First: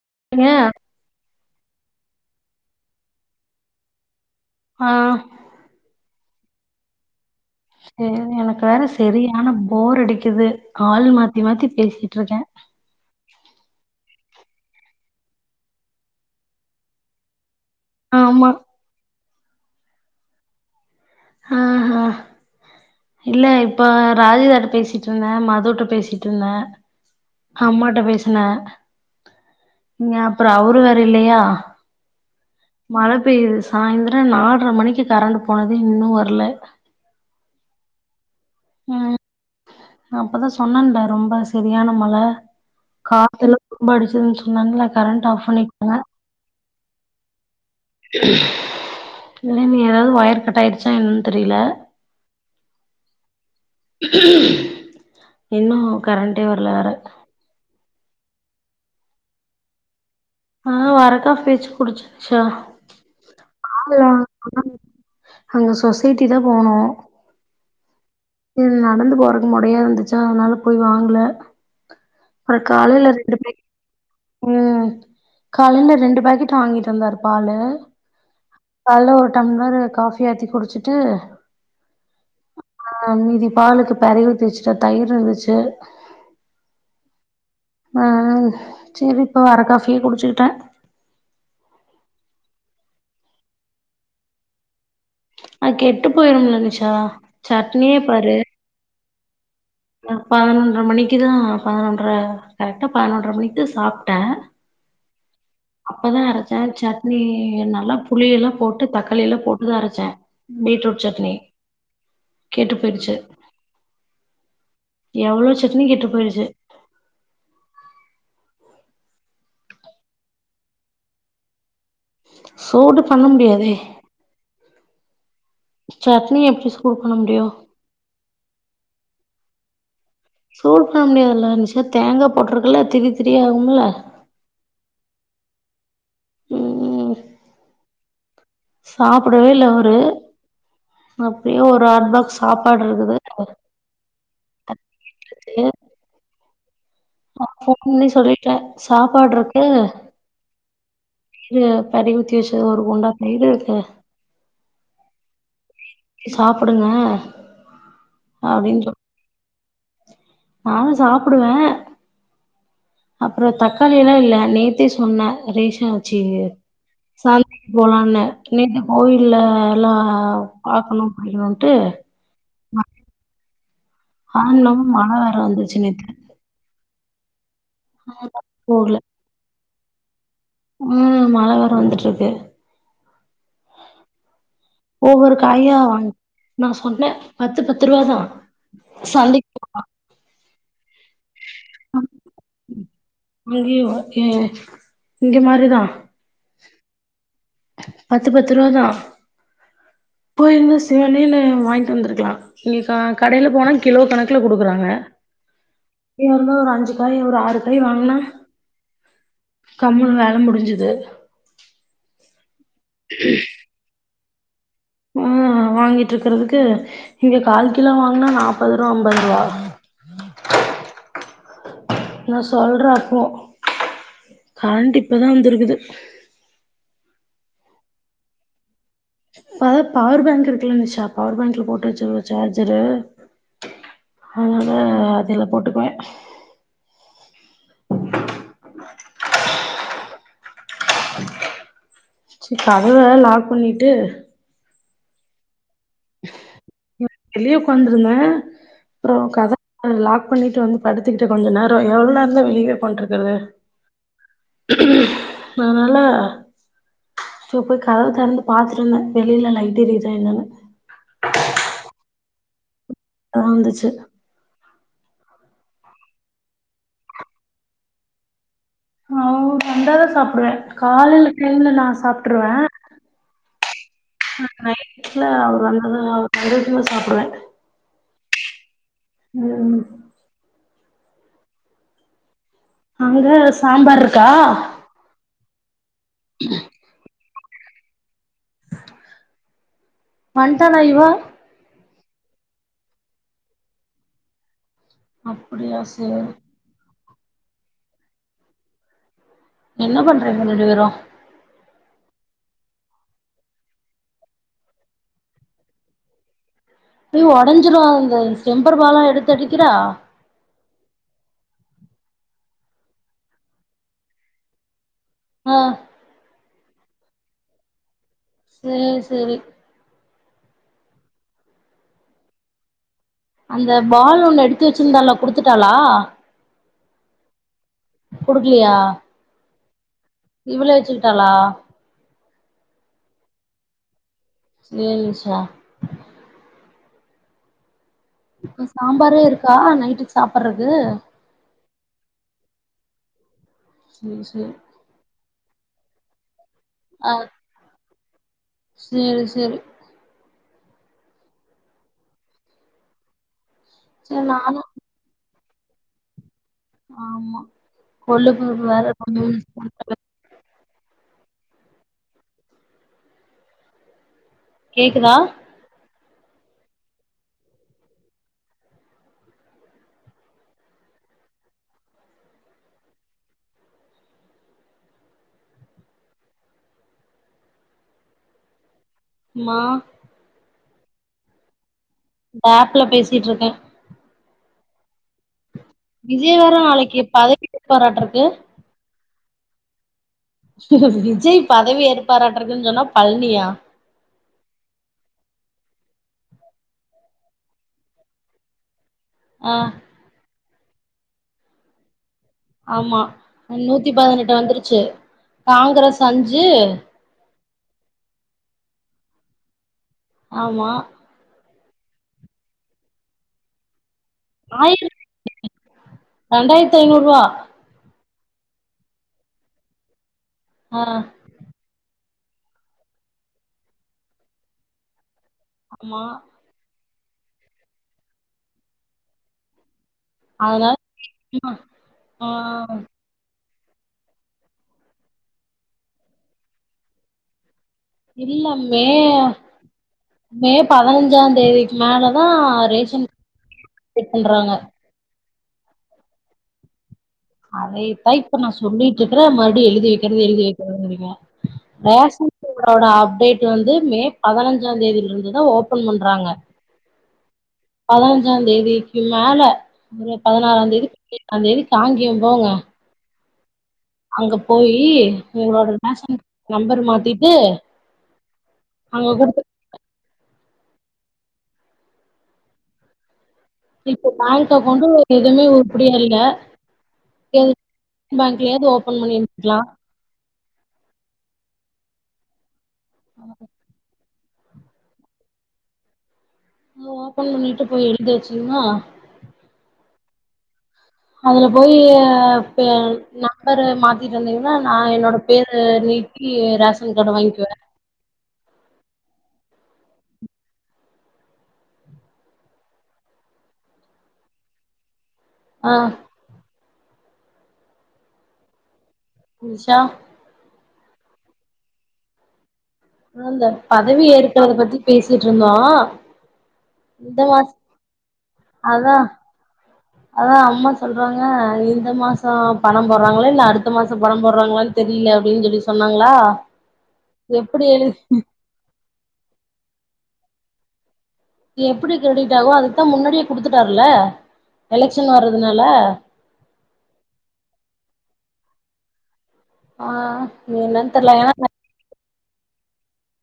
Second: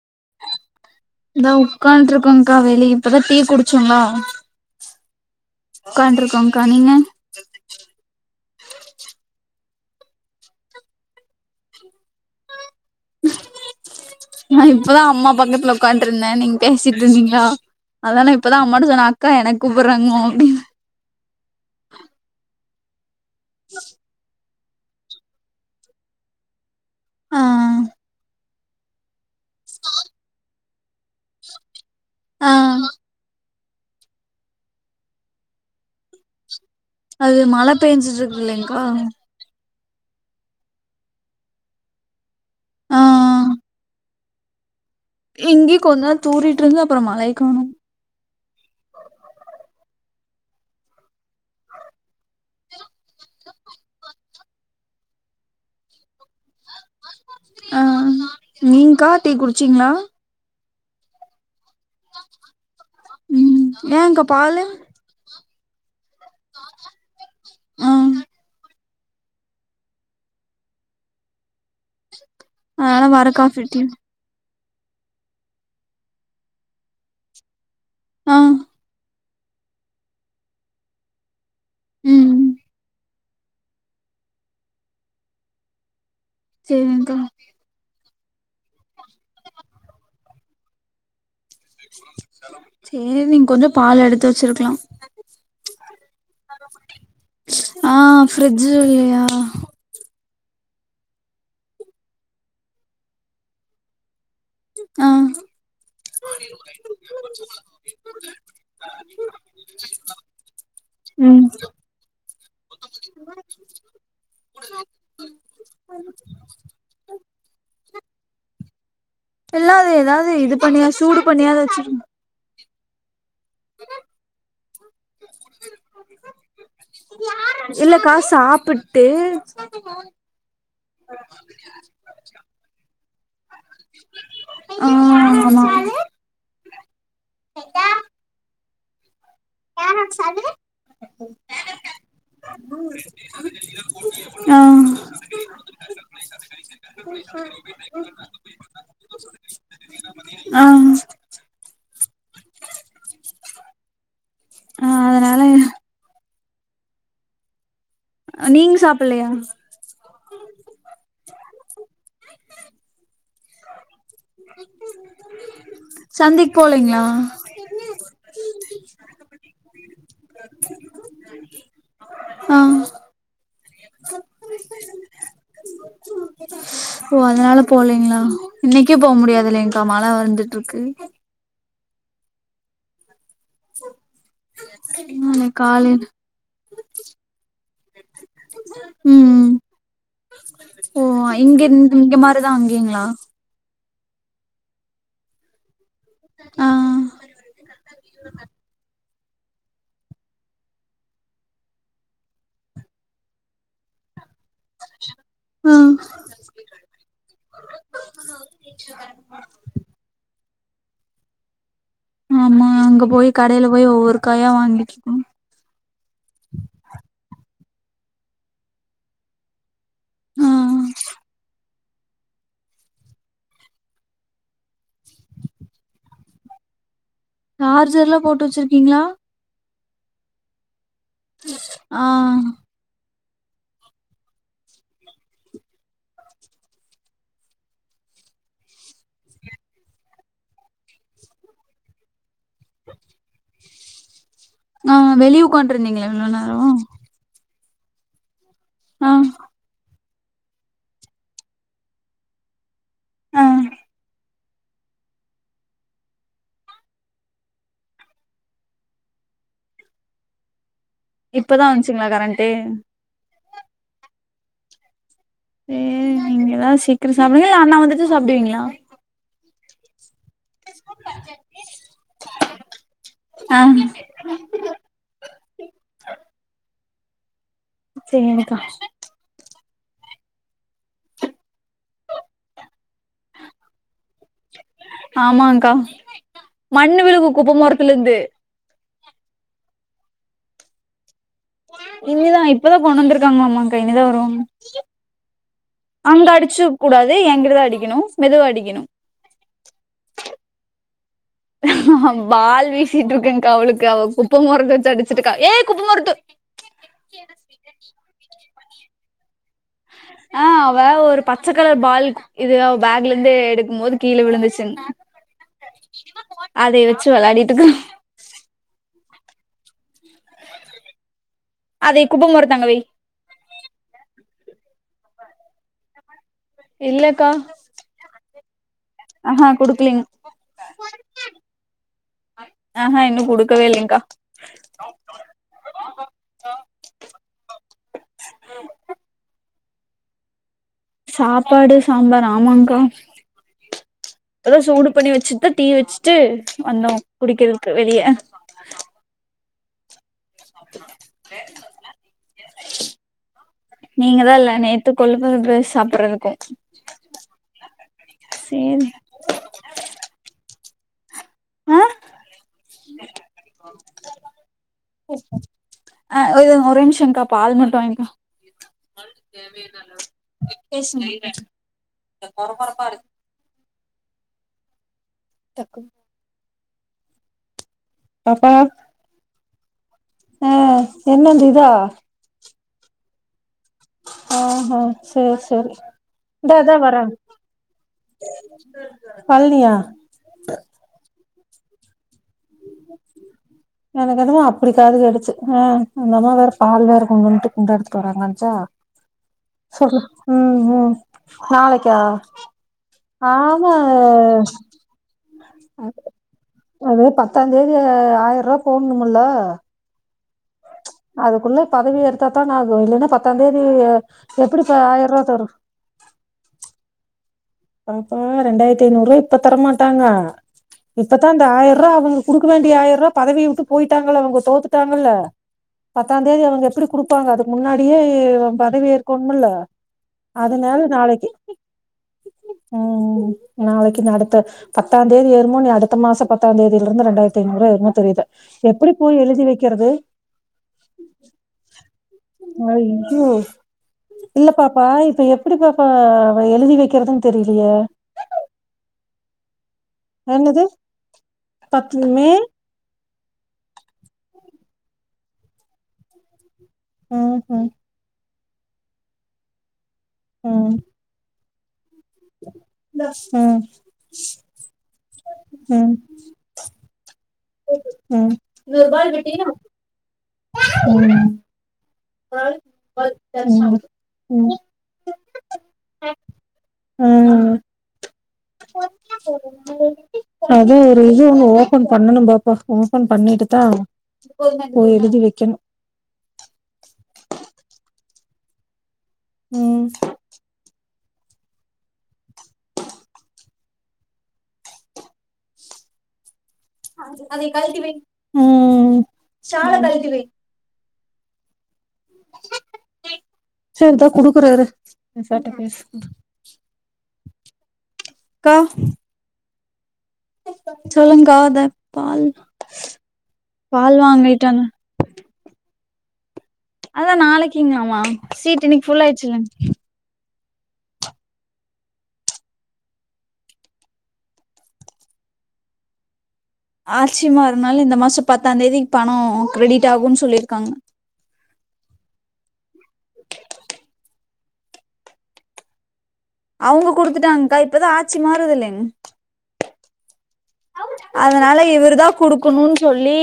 [unintelligible] தோ உக்கான்ட்ருக்காங்கா வெளி இப்பதா டீ குடிச்சோங்ளா அ உக்கான்ட்ருக்காங்க்கா நீங்க அ எனக்கு வேற செரியான போர் அடிக்குது ஆள் மாத்தி மாத்தி பேசிட்ருக்கே நா இப்பதா அம்மா பக்கத்துல உக்காதுருந்தே நீங் பேசிட்ருந்தீங்ளா அதா நா ஆமா இப்பதா அம்மாட்ட சொன்ன அ க்கா எனக் கூப்புற்றாங்க மா அப்டின் அ ஹா இல்ல இப்ப ராஜி [unintelligible] பேசிட்ருந்த மதுட்ட பேசிட்ருந்த ஆ அம்மாட்ட பேசுன ந்ய அப்புற அவுரு வேற இல்லியா ஆ மழ பெய்யுது சாய்ந்திர நால்ர மணிக்கி கரண்டு போனது இன்னு வர்ல அது மழ பேஞ்சுட்ருக் புல்லைங்கோ அப்பதா சொன்னேன்ல ரொம்ப சரியான மழ காத்துல்லாம் ரொம்ப அடிச்சுதுன்னு சொன்னன்ல இங்கி கொன்நேர் தூரி ட்டு இருந்து அப்புறம் மழைக்காணும் இல்ல நீ ஏதாவது வயர் கட் ஆயிடுச்சா என் தெரியல இன்னும் கரண்ட்டே வரலவேற அ நீங் கா டீ குடிச்சீங்களா ஆ வர காஃபேச்ச புடிச்சச்சா ம் ஏங்க்கா பாலு [unintelligible] அங்க சொஸ் சைட்டி தான் போனோ ஆ இது நடந்து போறக்கு முடையா இருந்துச்சா அதனால போய் வாங்கல அப்றோ அதனால காலைல வர ரெண்டு பேக்கெட் காஃப்பிட்டு ம் காலில ரெண்டு பேக்கெட் வாங்கிட்டு வாந்தாரு பாலு ஆ அலோ டம்பிளரு காஃபி ஆத்தி குடிச்சுட்டு ம் ஆ மீதி பாலுக்கு பரி உஊத்திச்சுட்டன் தயிர் இருந்துச்சு சேரிங்கா ஆ சேரி இப்ப வர காஃபியே குடிச்சுக்கிட்டேன் சேரி நீங்க கொஞ்சொ பால் எடுத்து வச்சிருக்கலாம் அ கெட்டு போயிரும்ல நிஷா சட்னியே பாரு அ [unintelligible] பன்னொரு மணிக்கு தா பதுனொன்ற கரெக்டா பதுனொன்ற மணிக்கு சாப்ட்டேன் ஆ அப்பதான் அரைச்சே சட்னி நல்லா புளிய எல்லா போட்டு தக்காளி எல்லா போட்டுதான் அரைச்சேன் பீட்ரூட் சட்னி ம் கெட்டு போயிருச்சு எவ்ளோ சட்னி கெட்டு போயிருச்சு எல்ல அது ஏதாவது இது பண்ணியா சூடு பண்ணியா வச்சுரு சூடு பண்ண முடியாதே சட்னி எப்டி சூடு பண்ண முடியு இல்லக்கா சாப்புட்டு [unintelligible] சூழ் பண்ண முடியாதுல்ல நிஷா தேங்கா போட்ருக்கெல்லா திரி திரியா ஆகும்ல ஆ ஆமா [unintelligible] சாப் படவே இல்ல அவுரு அப்டியே ஒரு ஹாட் பாக்ஸ் சாப்பாடு இருக்குது ஆ [inaudible] ஃபோன் பண்ணி சொல்லிட்டே சாப்பாடுருக்கு ஆ இது பெறை ஊத்தி வச்சது ஒரு குண்டா தயிரு இருக்கு ஆ அதனால சாப்புடுங்க நீங்க சாப்டலையா நானு சாப்புடுவே அப்பற தக்காளி எல்லா இல்ல நேத்தே சொன்ன ரேஷன் ஆச்சி சந்தைக்கு போலீங்களா சந்தைக்கு போலான நேத்தே கோயில்ல எல்லா பாக்கணு கொள்ளனுன்ட்டு ஆ ஆ [unintelligible] மழ வேற வந்துருச்சு நேத்து சோ அதனால போலிங்ளா இன்னைக்கு போகல போ முடியாது இல்லைங் மழ வந்துட் ம் மழ வேற வந்துட்ரு ருக்கு ச ஒவ்வொரு ம் காயா காலேல வாங்கி நா சொன்னே பத்து பத்து ரூபா தா சந்தைக்கு ம் போலா ஓ இங்க இங்க மாதிரிதா அங்கய்ங்ளா எ இங்க மாரிதா ஆ பத்து பத்து ருவா தா போயிருந்தா சிவனேனு வாங்கிட்டு வந்ருக்லா இங்க க கடைல போனா கிலோ கணக் குல குடுக்குறாங்க ஆ இங்கயா இருந்தா ஒரு அஞ்சு காய் ஒரு ஆறு காய் வாங்னா கம்முனு வேல முடிஞ்சுது து ஆமா அங்க போயி கடைல போயி ஒவ்வொரு காயா வாங்கி ஆ வாங்கிட்ருக்கறதுக்கு இங்க கால் கிலோ வாங்னா நாப்பது ருவா அம்பது ருவா ஆ நா சொல்ற அப்போ கரண்ட் இப்பதா வந்துருக்குது சார்ஜர் எல்லா போட்டு வச்சிருக்கிங்ளா அதா பவர் பேங்க் இருக்குல்ல நிஷா பவர் பாங்க்ல போட்டு ஆ வச்சுருவ சார்ஜரு அதனால அதுல போட்டுக்குவே சி கதவ வேற லாக் பண்ணிருக் ட்டு ஆ வெளிய உக்காண்ட்டு இருந்திங்ளா இவ்ள நேரோ வெளிய உக்காந்துருந்த ஆ அப்றோ கத [inaudible] லாக் பண்ணிட்டு வந்து படுத்துக்கிட்டு கொஞ்ச நேரோ எவ்ள் நேரந் தா வெளிய்வே பண்றது இல்ல ஆ நானாலசோ போய் கதவு தெறந்து பாத்துட்டு வந்த வெளில லைட் எரிதா என்னனு இப்பதா வந்ச்சுங்ளா கரண்ட்டு தா வந்துச்சு தே நீங்கதா சீக்கிரோ சாப்டுவீங்கலா இல்ல அண்ணா வந்துட்டு சாப்டுவீங்களா அவு வந்தாதா சாப் டுவே காலைல டைம்ல நா சாப்ட்டுருவ ஆ நைட் ல அவுர் வந்தா அவர் வந்தோனயு சாப் சேரிக்கா ம் அங்க சாம்பார் இருக்கா ஆமாங்கா மண்ணு விழுகும் குப்ப மொரத்துலிருந்து வந்துட்டாளா இவோ இல்ல இப்ப தா கொண்டு வந்திருக்காங்களாமாங்கா இனி தா வருவாங்க அப்டியா சேரி அங்க அடிச்சுக் கூடாது எங்கிட்டதா அடிக்கணு மெதுவா அடிக்கணு என்ன பண்றீங்க ரெண்டு பேரும் பால் வீசிட்டு இருக்கேங்கா அவளுக்கு அவ குப்ப மொரத்த வச்சு அடிச்சுட்டுருக்கா ஏ குப்ப மொரத்த ஏ ஒடஞ்சுரும் அந்த டெம்பர் பாலா எடுத்து அடிக்கிறா ஆ அவ ஒரு பச்ச கலர் பால் இது அவ பேக்லந்து எடுக்கும் போது கீழ விழுந்துச்சுங் ஆ அதை வச்சு வெளாடிட்டுக்கு செரி அதே குப்ப மொரத்த அங்க வை அந்த பால் ஒண்ணு எடுத்து வச்சுருந்தாளே குடுத்துட்டாளா இல்லேக்கா குடுக்கலயா க்ளிங் இவளே வச்சுக்கிட்டாளா ஏ ஹே இன்னு குடுக்கவே இல்லேங்க்கா சேரி நிஷா இப்ப சாம்பாரே இரு க்கா நைட்டுக்கு சாப்பற சாப்பாடு சாம்பார் ஆமாங்கா சேரி இப்ப சேரி தா சூடு பண்ணி வச்சுட்டு டீ வச்சு ட்டு வந்தோ ஆ குடிக்கறதுக்கு வெளிய சேரி சேரி சேரி நீங்கதா இல்ல நானு நேத்து கொளு [unintelligible] சாப்பிடுறதுக்கு ஆமா கொளுப்பு வேற சேரி கொஞ்சொ கொஞ்ச [unintelligible] அ கேக்குதா அ ஒரே ஒரேநிம்ஷம்கா பால் மட்டும் வாங்கி பேசுங்க [unintelligible] கொஞ்சொ கொரகொரப்பாருக்கு டக்கு பாப்பா மா ஆ என்னந்த இதா ஆப்ல பேசிட்டிருக்கே ஆஹா சேர்சேரி விஜய் வேற இந்தா த நாளைக்கு வரே பதவி ஏற்பாராட்ருக்கு பல்னியா விஜய் பதவி ஏற்பாராட் எனக்கு அதுவு அப்படி காதுகேட்டுச்சு அ அந்த அம்மா வேற பால் வேற கொண்டுவந்துட்டு குண்டா எடுத்துட்டு வாராங்கச்சா ஆ சொல் ம் ம் நாளைக்கா ஆமா அநூத்தி பதினெட்டு வந்துருச்சு அ காங்கிரஸ் அஞ்சு அது பத்தாந் தேதி ஆயிருவா போங்குமுல்ல ஆமா பதவி எடுத்தாத்தான ஆகும் இல்லனா பத்தாந் தேதி எப்படி இப்ப ஆயிர ரூபா தரும் [unintelligible] ரெண்டாயிரத்து ஐநூறு ரூவா பாப்பா ரெண்டாயிரத்துஐநூறுவா இப்ப தரமாட்டாங்க ஆ இப்பதா அந்த ஆயிர்ரூவா அவங் குடுக்கவேண்டிய ஆயிர்ரூவா பதவிய வுட்டு போயிட்டாங்கள அவங்க தோத்துட்டாங்கல ஆமா பத்தாந்தேதி அவங்க எப்புடி குடுப்பாங்க அதுக்முன்னாடியே அவ பதவி ஏற்கோணும்னுல்ல அதனால அதனால் நாளைக்கு ஆ ஆ ம் நாளைக்கு நாஅடுத்த பத்தாம் தேதி ஏறுமோ நீ அடுத்த மாசம் பத்தாந் தேதியிலிருந்து ரெண்டாயிரத்து ஐநூறுவா ஏறு இல்ல மே மே பதினஞ்சா தேதிக்கு மேலதா ரேஷன் ஐயோ [unintelligible] பண்றாங்க இப்படிப்பாப்ப எழுதி வை கறது அதை தா இப்ப நா சொல்லிட் சொல்லிட்டு இருக்க மறுபடி எழுதி எழுதி எழுதி என்னது வைக்கருங்க பத்து மே ரேஷன் கார்டோட அப்டேட் வந்து மே பதினைஞ் பதினஞ்சா தேதில இருந்துதா ஓபன் பண்றாங்க ம் ம் பதினஞ்சா தேதிக்கு மேல பதினாறா ம் தேதி அந்த எதுக்கு காங்கேய [unintelligible] போங்க ம் அங்க போயி உங்களோட ம் ரேஷன் நம்பர் மாத்திட்டு ம் இன்னொரு அங்க பால் குடுத்து விட்டின ம் ம் இப்ப பேங்க் ம் அக்கௌண்டு எதுவுமே உருப்படியா இல்ல ம் பேங்க்ல யாவது ஓபன் பண்ணிருந்துக்கலா அதா ஒரு இது ஒண்ணு ஓபன் பண்ணனு பா ஓபன் பண்ணிட்டு தா போய் எழுதி வைக்கணு ஓபன் பண்ணிட்டு போய் எழுதிச்சிங்ன ம் அதுல போய் நம்பரு மாத்திட்டு வந்தீங்கன்னா நான் என்னோட பேரு நீக்கீ ம் சாலா கழட்டிவை செரி இந்தா குடுக்குறே இரு நிஷாட ஆ பேசு கா நிஷா சொல்லங்காத பால் ஆ இந்த பால் பதவி வாங்கிட்டு ஏற்கறத வந்த பத்தி பேசிட்டு இருந்தோ அதா இந்த மாச நாளைக்குங்களாமா சீட் இன்னைக்கு அதா ஃபுல் ஆயிடுச்சுங்க அதா அம்மா சொல்றாங்க இந்த மாசோ பணம் போடுறாங்களா இல்ல அடுத்த மாசோ பணம் போடுறாங்களனு தெரில அப்டின்னு சொல்லி சொன்னாங்களா எப்டி ஆட்சிமாறுனால எழு இந்த மாசோ பத்தாந்தேதி பணோ க்ரெடிட் ஆகுன் சொல்லியிருக்காங்க எப்பிடி க்ரெடிட் ஆகோ அதுக்தா முன்னாடியே குடுத்துட்டாருல எலெக்ஷன் வர்றதுனால அவுங்க குடுத்துட்டாங்க்கா இப்பதா ஆட்சி மாறுது இல்லிங் ஆ என்னன்னு தெர்ல ஏன்னா அதனால இவரு தா குடு க்குனு சொல்லி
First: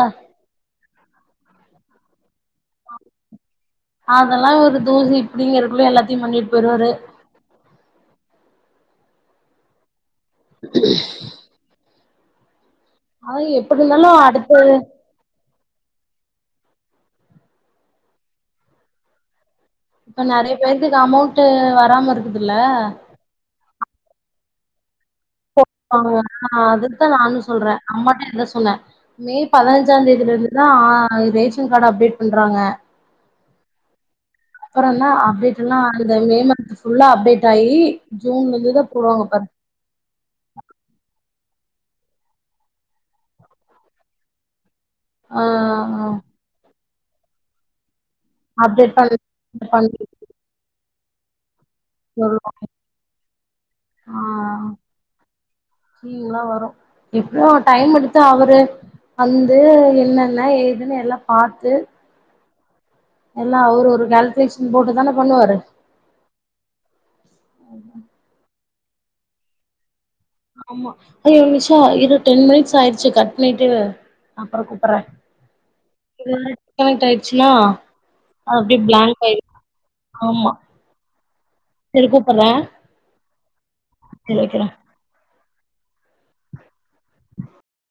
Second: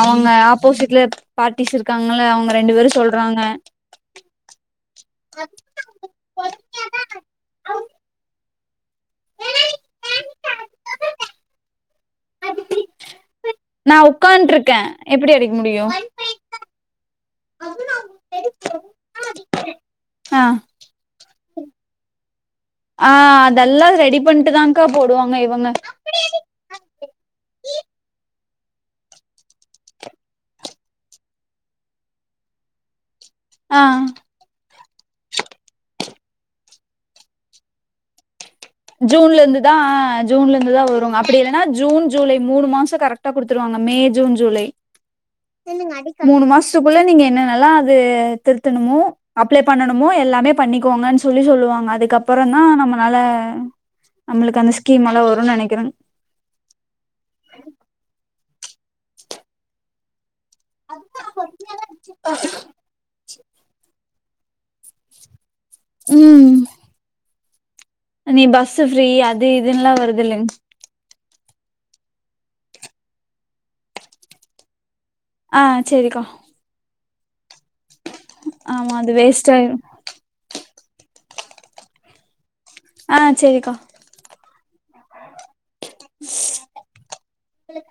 அவங்க ஆப்போசிட் ல பார்ட்டிஸ் இருக்காங்கல்ல அவங்க ரெண்டு பேரு சொல்றாங்க அதெல்லா ஒரு தூசி இப்டிங்கிறகுள்ள எல்லாத்தியும் பண்ணிட் போய்ருவாரு ஆனா எப்டி நா இருந்தாலு அடுத்து உக்கான்ருக்கே எப்படி அடிக் முடியு இப்ப ஆ நெறைய பேர்துக்கு அமௌண் ட்டு வராம இருக்கு தில்ல எல்லா ரெடி பண்ணிட் தாங்கா போடுவாங்க அ அதுதா நானு சொல்றே அம்மாட்ட இதா சொ சொன்ன மே பதினஞ்சாந் தேதில இருந்துதா அ ரேஷன் காடு அப்டேட் பண்றாங்க அ அ அப்புறதா அப்டேட்டுல்லா [unintelligible] மே மந்த் ஃபுல்லா அப்டேட் ஆயி ஜூன்ல இருந்துதா போடுவாங்க ஜூன்ல பாரு இருந்து தா அ ஜூன்ல இருந்துதா வருங்க அ ப்படி இல்லன்னா ஜூன் ஜூலை மூணு மாசோ கரெக்டா கொடுத்துருவாங்க மே ஜூன் ஜூலை ஆ மூணு மாஸ் த்துகுள்ள நீங்க என்னனெல்லா அ து அப்டேட் திருத்தணுமோ பண்ணி அப்ளை பண்ணி பண்ணணுமோ எல்லாமே பண்ணி போங்கன் சொல்லி சொல்லுவாங் அதுக்கப்பறோ சொல்லுவா தா நம்மளால ஆ நம்மளுக்கு அந்த ஸ்கீம் எல்லாம் வரும்னு நினைக்கிறேன் ஸ்கீம்லா வரு இப்போ டைம் எடுத்து அவரு வந்து என் ன்ன ஏதுன் எல்லா பார்த்து எல்லா அவுரு ஒரு கால் க்லேஷன் போட்டு தான பண்ணுவாரு ம் ஆமா இனி பஸ் ஃப்ரீ அது இதுல்லா வருது இல்லைங்க ஆமா ஐயோ நிஷா இரு டென் மினிட்ஸ் ஆயிடுச்சு கட் பண்ணிட்டு அப்புற கூப்புடுறே ஆ சரிக்கா சின்னா அப்டி ஆமா அது பிளாக் ஆயிடு வேஸ்ட் ஆயிரும் ஆமா சரிக் கூப்பற ஆ சரிக்கா [inaudible] [inaudible]